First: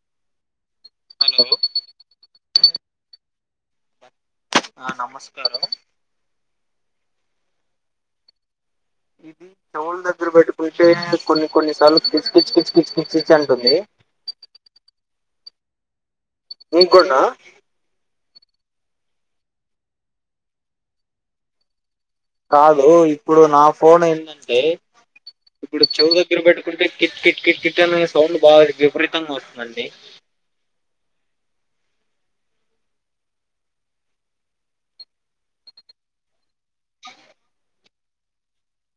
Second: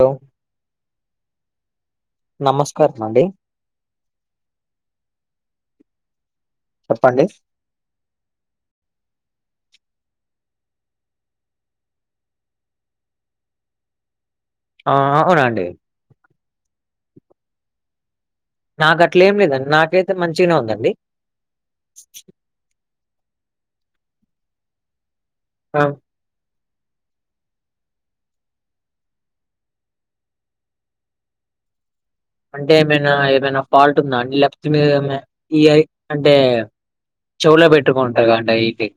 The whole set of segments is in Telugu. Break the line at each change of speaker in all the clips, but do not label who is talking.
హలో
హలో
నమస్కారం అండి
ఆ నమస్కారం
చెప్పండి
ఇది చెవులు దగ్గర పెట్టుకుంటే కొన్ని కొన్నిసార్లు కిచి కిచ కిచ కచి కచి అంటుంది
ఆ అవునండి
మీకు కూడానా
నాకు అట్లే ఏం లేదండి నాకైతే మంచిగానే ఉందండి
కాదు ఇప్పుడు నా ఫోన్ ఏంటంటే
ఆ,
ఇప్పుడు చూడుచు ఇరు పెట్టుకుంటే కిట్ కిట్ కిట్ కిట్ అనే సౌండ్ బాగా విపరీతంగా వస్తుందండి
అంటే ఏమైనా ఏమైనా ఫాల్ట్ ఉందా అండి లేకపోతే మీద ఈ ఐ అంటే చెవులో పెట్టుకుంటారు కదడి అయ్యండి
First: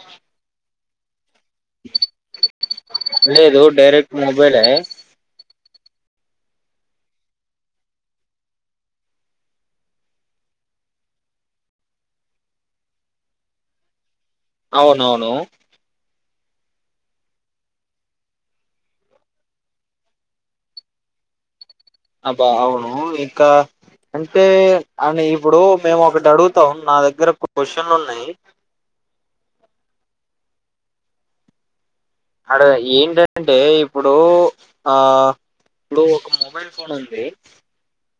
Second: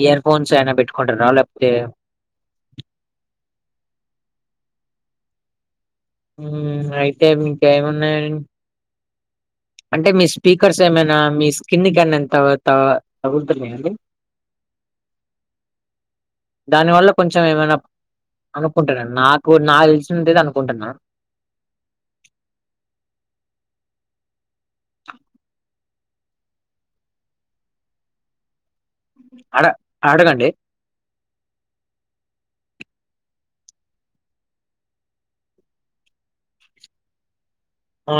ఇయర్ ఫోన్స్ అయినా పెట్టుకుంటారు లేకపోతే
లేదు డైరెక్ట్ మొబైల్
ఉమ్ నైట్ టైం ఇంకేంఉన్నాయి అంటే మీ స్పీకర్స్ ఏమైనా మీ స్కిన్ కాన్నా ఎం త త తగులుతున్నాయాండి
అవునవును
దాని వల్ల కొంచెం ఏమైనా అనుకుంటున్నా నాకు నా తెలిసిన అనుకుంటున్నాను
అబ్బా అవును ఇంకా అంటే అమే ఇప్పుడు మేము ఒకటి అడుగుతాం నా దగ్గర క్వశ్చన్ లు ఉన్నాయి
ఆడ ఆడగండి
అడ ఏంటంటే ఇప్పుడు ఆ ఇప్పుడు ఒక మొబైల్ ఫోన్ ఉంది
ఆ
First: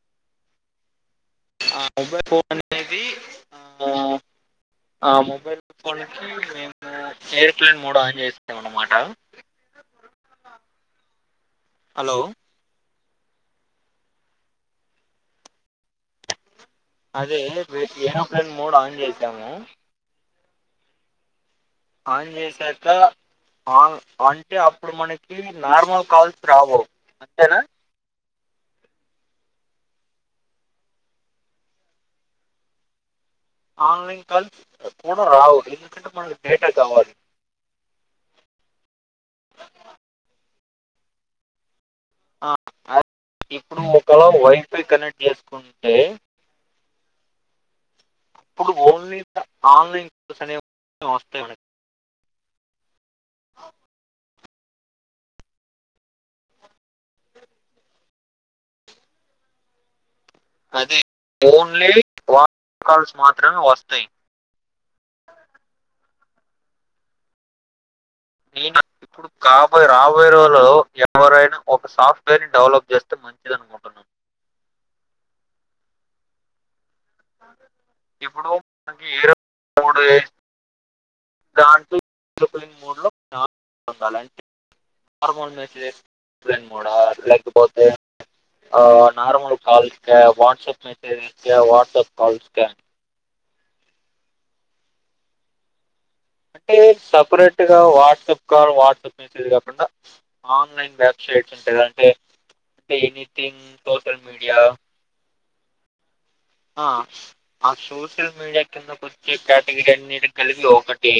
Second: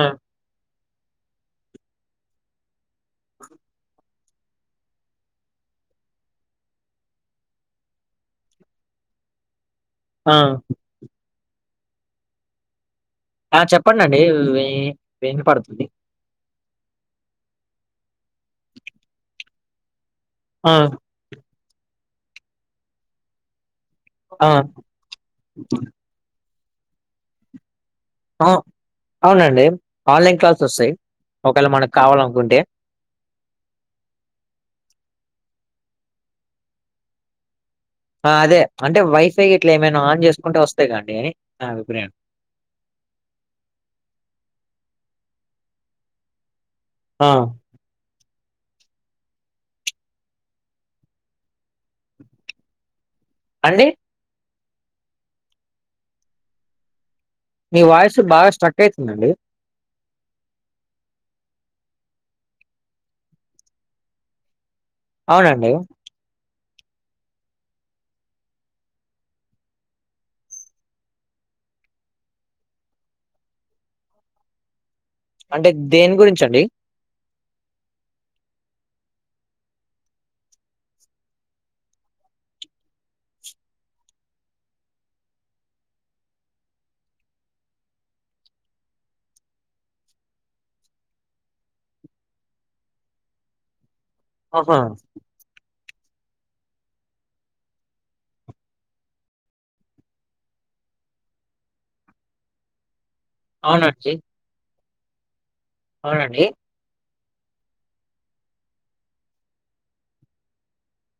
ఆ మొబై ఫోన్ అనేది ఆ ఆ మొబైల్ ఫోన్ కి మేము ఎయిర్ ప్లైన్ మోడ్ ఆన్ చేసాం అన్నమాట
ఆ
హలో
ఆ చెప్పండిండి వి వినపడుతుంది
అదే విడ్ ఏరోప్లేన్ మోడ్ ఆన్ చేసాము
ఆ
ఆన్ చేసాక ఆన్
ఆ
అంటే అప్పుడు మనకి నార్మల్ కాల్స్ రావు అంతేనా
అహో అవునండి వాళ్ళ ఇంట్లో నుంచి వస్తాయి ఒకవేళ మనకు కావాలనుకుంటే
ఆన్లైన్ కలిసి కూడా రావదు ఎందుకంటే మనకి డేటా కావాలి
ఆ అదే అంటే వైఫై ఇట్లా ఏమైనా ఆన్ చేసుకుంటే వస్తేగానీ నా అభిప్రాయం
ఆ ఇప్పుడు ఒకలా వైఫై కనెక్ట్ చేసుకుంటే
ఆ
ఆప్పుడు ఓన్లీ ఆన్లైన్స్ అనే వస్తాయి
అండి మీ వాయిస్ బాగా స్ట్రక్ అయితుందండి
అదే ఓన్లీ వన్ కాల్స్ మాత్రమే వస్తాయి
అవునండి
కాబోయయి రాబోయే రోజులో ఎవరైనా ఒక సాఫ్ట్వేర్ ని డెవలప్ చేస్తే మంచిది అనుకుంటున్నా
అంటే దేని గురించి అండి
ఇప్పుడు మనకి ఏర మూడే దాంట్లో [unintelligible] రెండ్ మూడ లేకపోతే నార్మల్ కాల్స్ కా వాట్సాప్ మెసేజెస్ కా వాట్సాప్ కాల్స్ క
ఆహా
టె సపరేట్గా వాట్సాప్ కాల్ వాట్సాప్ మెసేజ్ కాకుండా ఆన్లైన్ వెబ్సైట్స్ ఉంటదంటే పెయిని పేన్
అవున అచ్చి
యా
అవునండి
ఆ ఆ సోషల్ మీడియాకి వచ్చే కేటగిరి అన్నిటికి కలిపి ఒకటి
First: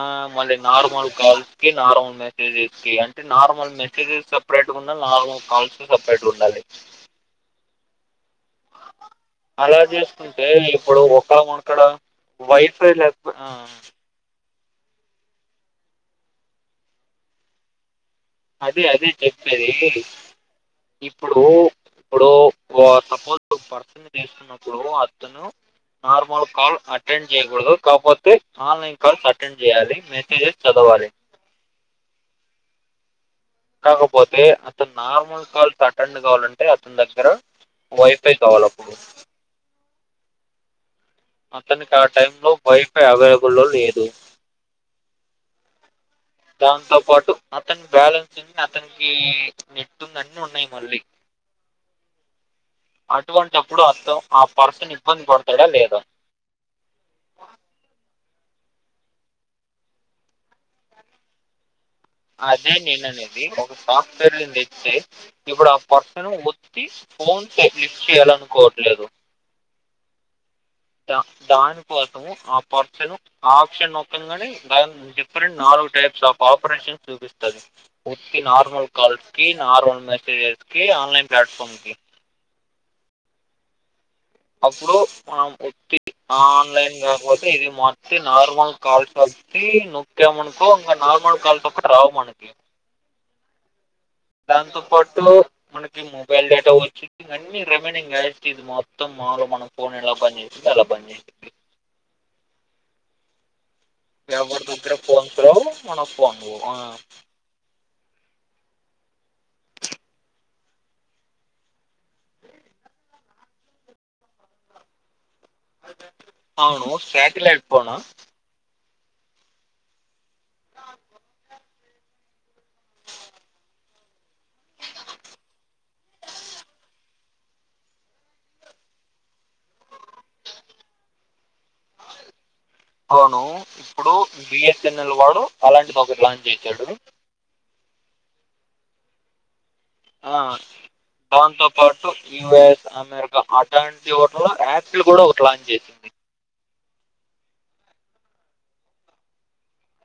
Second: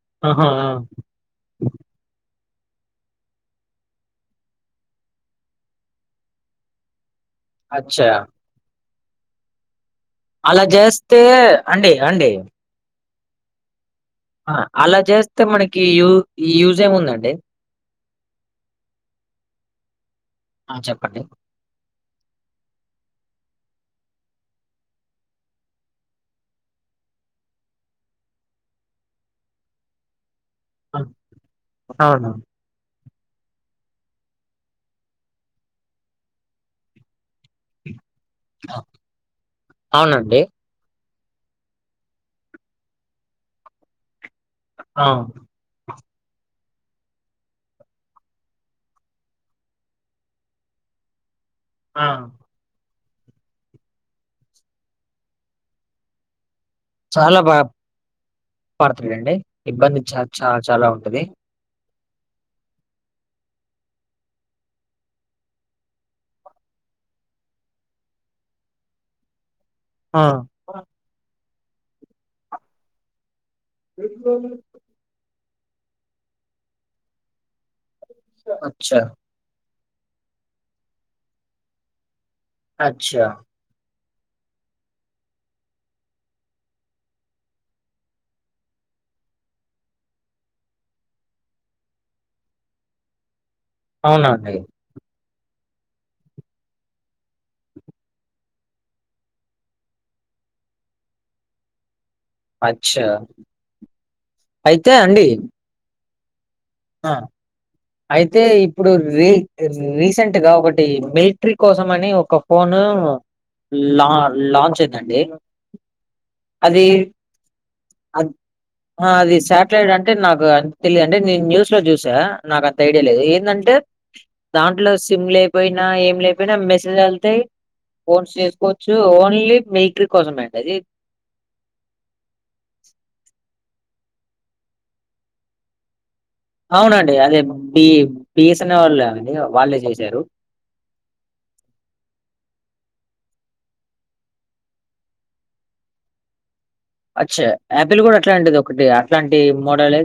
ఆ
ఆహా
మళ్ళీ
ఆ
నార్మల్ కాల్స్ కి నార్మల్ మెసేజెస్ కి అంటే నార్మల్ మెసేజెస్ సపరేట్గా ఉన్న నార్మల్ కాల్స్ సపరేట్ ఉండాలి
అచ్చా
అలా చేసుకుంటే
అలా
ఇప్పుడు
చేస్తే
ఒక్కడ మొనకడ
అండి అండి
వైఫై లేక ఆ
ఆ అలా చేస్తే మనకి యూ యూజ్ ఏం ఉందండి
అదే అదే చెప్పేది
ఆ చెప్పండి.
ఇప్పుడు ఇప్పుడు ఓ సపోజ్ ఒక పర్సన్ తీసుకున్నప్పుడు అతను నార్మల్ కాల్ అటెండ్ చేయకూడదు కాకపోతే ఆన్లైన్ కాల్స్ అటెండ్ చేయాలి మెసేజెస్
ఆ!
చదవాలి
అవును
కాకపోతే అతను నార్మల్ కాల్ అటెండ్ కావాలంటే అతని దగ్గర వైఫై కావాలి అప్పుడు
అవునండి
అతనికి ఆ టైం లో వైఫై అవైలబుల్ లో లేదు
ఆ
దాంతో పాటు అతని బ్యాలెన్స్ ఉంది అతనికి నెట్ ఉంది అన్ని ఉన్నాయి మళ్ళీ
ఆ
అటువంటిప్పుడు అతను ఆ పర్సన్ ఇబ్బంది పడతాడా లేదా
చాలా బాదా పడుతడు అండి ఇబ్బంది చ చ చాలా ఉంటది
అదే నేను అనేది ఒక సాఫ్ట్వేర్ నీ నేను తెత్తే ఇప్పుడు ఆ పర్సను ఒత్తి ఫోన్ పే లిఫ్ట్ చేయ్యాల అనుకోవట్లేదు
ఆ
ద దానికోసము ఆ పర్సన్ ఆప్షన్ నొక్కంగానే దా డిఫరెంట్ నాలుగు టైప్స్ ఆఫ్ ఆపరేషన్స్ చూపిస్తది వత్తి నార్మల్
అచ్చా!
కాల్స్ కి నార్మల్ మెసేజెస్ కి ఆన్లైన్ ప్లాట్ఫార్మ్ కి
అచ్చా
అప్పుడు మనం వత్తి ఆన్లైన్ కాకపోతే ఇది మట్టి నార్మల్ కాల్స్ లో కి నొక్కమనుకో ఇంకా నార్మల్ కాల్ పక్క రావు మనకి
అవునండి.
దాంతోపాటు మనకి మొబైల్ డేటా వచ్చిద్ధి అన్ని రెమైనింగ్ యాస్ టిజ్ మో మొత్తం మాములు మనం ఫోన్ ఏలా పనిచేసిందో అలా పనీ చేస్తది
అచ్చా
ఎవరి
అయితే
దగ్గర
అండి.
ఫోన్స్ లేవు, మనకు ఫోన్లు పోవు.
ఆ అయితే ఇప్పుడు రీ రీసెంట్ గా ఒకటి మిలిట్రీ కోసం అని ఒక ఫోను లా లాంచ్ అయిందండి. అది
అవును శాటిలైట్ ఫోనా
అ ఆ అది సాటిలైట్ అంటే నాకు తెలియదండి నేను న్యూ స్లో చూసా నాకు అంత ఐడియా లేదు ఏందంటే దాంట్లో సిమ్ లేకపోయినా ఏం లేకపోయినా మెసేజ్ ఎళ్తయి ఫోన్స్ చేసుకోవచ్చు ఓన్లీ మిలిట్రీ కోసమే అండి అది.
అవును ఇప్పుడు బిఎస్ఎన్ఎల్ వాడు అలాంటిది ఒకటి లాంచ్ చేశాడు
అవునండి అదే బి బిఎస్ఎన్ఎల్ వాళ్ళే అండి వాళ్లే చేసారు.
ఆ దాంతో పాటు యుఎస్ అమెరికా అటులాంటి ఓట్ల యాప్స్లు కూడా లాంచ్ చేసింది.
అచ్చా యాపిల్ కూడా అట్లాంటిది ఒకటి అట్లాంటి మోడలే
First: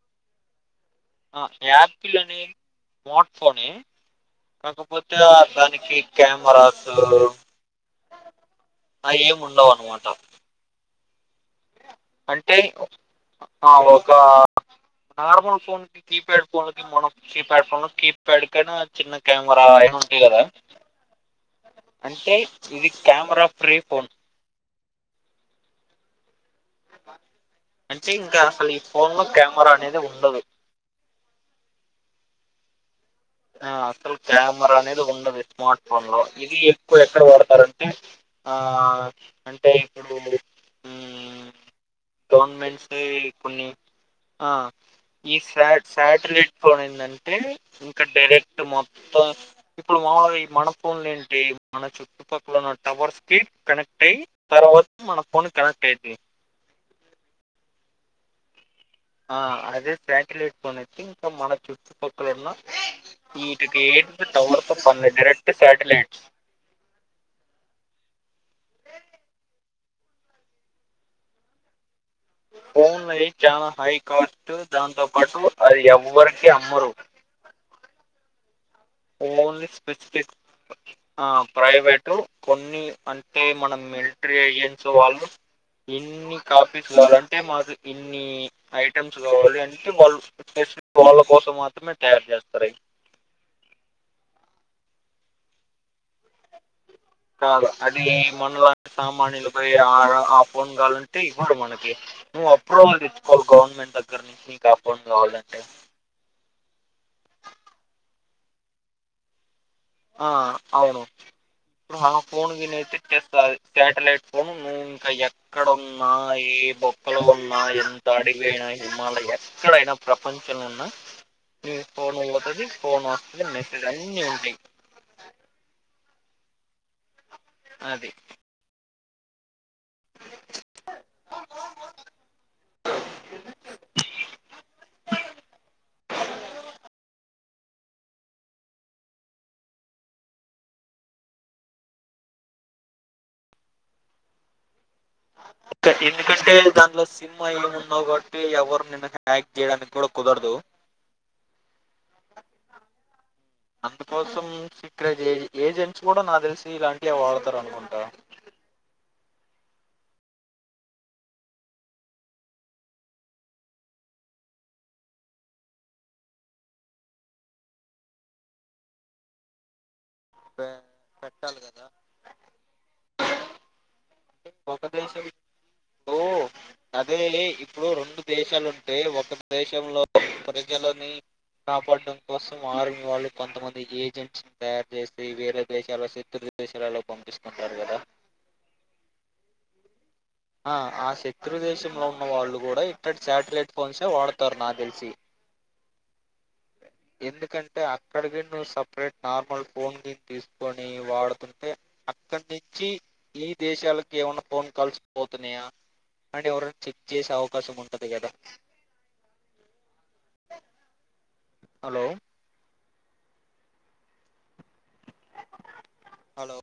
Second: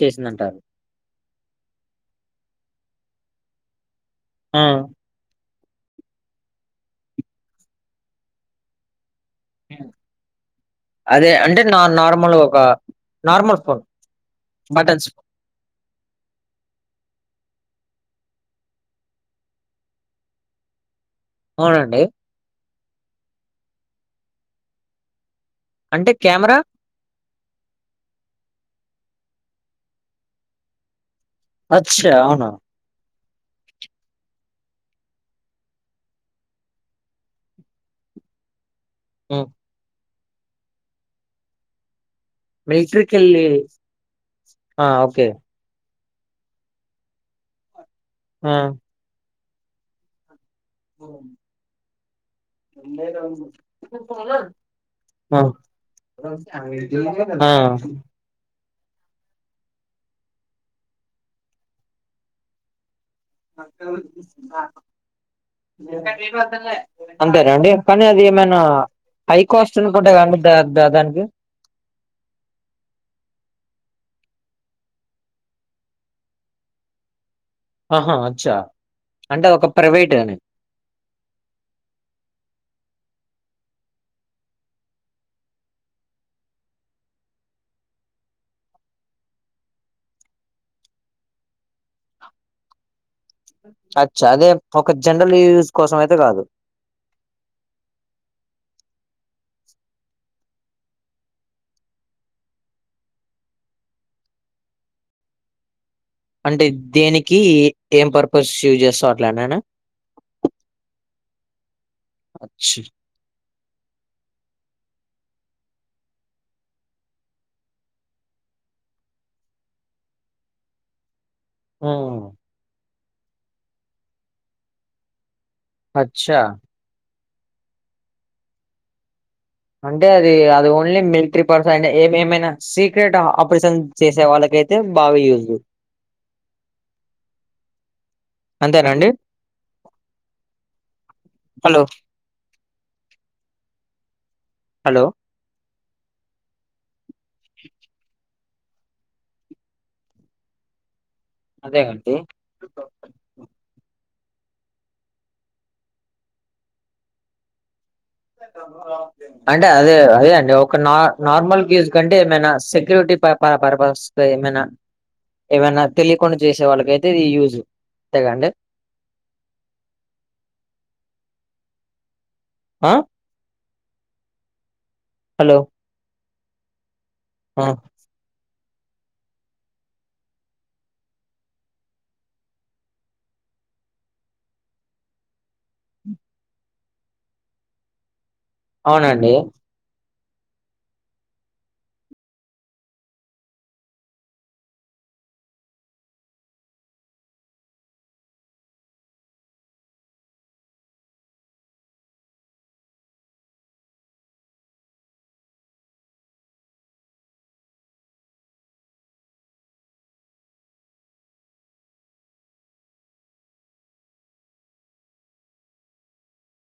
చేసిందంటారు.
ఆ యాపిల్ అని స్మార్ట్ ఫోనే
ఆ
కాకపోతే దానికి కెమెరాస్ అయ్యేం ఉండవు
హ్మ్.
అన్మాటా.
అదే అంటే నా నార్
అంటే [inaudible] ఆ ఒక
buttons phone.
Normal phone keypad ఫోన్లకి మనం కీప్యాడ్ ఫోన్లో కీప్యాడ్ కైనా చిన్న కెమెరా అయినా ఉంది కదా.
అవునండి.
అంటే ఇది కెమెరా ఫ్రీ ఫోన్.
అంటే కెమెరా
అంటే ఇంకా అసలు ఈ ఫోన్ లో కెమెరా అనేదే ఉండదు.
అచ్చా అవునా.
ఆ అసలు కెమెరా అనేది ఉండదు ఈ స్మార్ట్ ఫోన్లో, ఇది ఎక్కువ ఎక్కడ వాడతారంటే ఆ
ఉ
అంటే ఇప్పుడు ఉ గవర్నమెంట్స్వి
మిలిటరీకెళ్ళి
కొన్ని ఆ ఈ సాట్ సాటిలైట్ ఫోన్ ఏందంటే ఇంకా
ఆ
డైరెక్ట్ మొత్తం ఇప్పుడు మామూలుగా ఈ మన ఫోన్లు ఏంటి మన చుట్టుప క్కలున టవర్స్‌కి కనెక్ట్ అయి తర్వాత మన ఫోన్‌కి కనెక్ట్ అయితయి.
ఆ
ఆ అదే శాటిలైట్ ఫోన్ అయితే ఇంకా మన చుట్టుపక్కల ఉన్న ఈటికి ఏటికి టవర్‌తో పనిలే డైరెక్ట్ శాటిలైట్స్
ఇవి వద్దన్లే. అంతేనా అండి కానీ అది ఏమైనా హైకాస్ట్ అనుకుంటా కదండి ద ద దానికి.
ఫోన్లయి చానా హైకాస్ట్ దాంతో పాటు అయి ఎవ్వరికి అమ్మరు.
ఆహా అచ్చా అంటే ఒక
ఓన్లీ
ప్రైవేట్
స్పెసిఫిక్
అని
ఆ ప్రైవేటు కొన్ని అంటే మనం మిలిట్రీ ఏజెంట్స్ వాళ్ళు ఇన్ని కాపీస్ కావాలంటే మాకు ఇన్ని ఈ ఐటెమ్స్ కావాలి అంటే వాళ్ళు [inaudible] వాళ్ళ కోసం మాత్రమే తయారు చేస్తారు అయి.
అచ్చా అదే ఒక జనరల్ యూజ్ కోసం అయితే కాదు.
కాదు అది మనలాంటి సామాన్యులపై ఆ ఆఫోన్ కావాలంటే ఇవ్వరు మనకి. నువ్వు అప్రూవల్ తేచ్చుకోవాలి గవర్నమెంట్ దగ్గర నుంచి నీకు ఆ ఫోన్ కావాలంటే.
అంటే దేనికి ఏం పర్పస్ యూజ్ చేస్తావ్ అట్లానేనా?
ఆ అవును ఇప్పుడు ఆ ఫోన్ గినాఐతే. చెప్పాలి. శాటిలైట్ ఫోన్ నువ్ ఇంకా ఎ ఇక్కడ ఉన్నా, ఈ బొక్కలో ఉన్నా ఎంత ఆడికి పోయిన హిమాలయస్ ఎక్కడైనా ప్రపంచంలో ఉన్న మీ
ఆ
ఫోన్ పోతాది ఫోన్ వస్తాది. మెసేజ్ అన్నీ ఉంటాయి.
అచ్చా
అది
అంటే అది అది ఓన్లీ మిలిట్రీ పర్సన్ అంటే ఏమైనా సీక్రెట్ ఆపరేషన్ చేసే వాళ్ళకైతే బాగా యూజు. అంతేనాండి. హలో హలో
ఇ ఎందుకంటే దాంట్లో సినిమా ఏమూ ఉన్నావు కాబట్టి అంటే ఎవరు నిన్ను హ్యాక్ చేయడానికి కూడా కుదరదు.
అంతే గా అండి.
అందుకోసం సిక్రెట్ ఎ ఏజెంట్స్ కూడా నాకు తెలిసి ఇలాంటివి వాడతారు అనుకుంటా.
ఎక్కడా? అంటే అదే అదే అండి ఒక నార్మల్ గేజ్ కంటే ఏమైనా సెక్యూరిటీ ప పర్పస్. ఏమైనా ఏమైనా తెలియకుండా చేసే వాళ్ళకి అయితే ఇది యూజ్ అంతే గా అండి.
బె పెట్టాలి గదా?
ఆ
ఒక దేశం
హలో
ఇప్పుడు అదే
ఆ
ఇప్పుడు రెండు దేశాలు ఉంటే, ఒక దేశంలో ప్రజలని కాపాడడం కోసం ఆర్మీ వాళ్ళు కొంతమంది ఏజెంట్స్ తయారు చేసి వేరే దేశాలో శత్రు దేశాలలో పంపిస్తుంటారు గదా.
అవునండి.
ఆ ఆ శత్రు దేశంలో ఉన్న వాళ్ళు గూడా ఇక్కటి శాటిలైట్ ఫోన్సే వాడతారు నాకు తెలిసి. ఎందుకంటే అక్కడి కి నువ్వు సెపరేట్ నార్మల్ ఫోన్ గీని తీసుకొని వాడుతుంటే అక్కడి నుంచి నీ దేశాలకు ఏమన్నా ఫోన్ కాల్స్ పోతున్నాయా అంటే ఎవరన్న చెక్ చేసే అవకాశం ఉంటాది కదా? Hello hello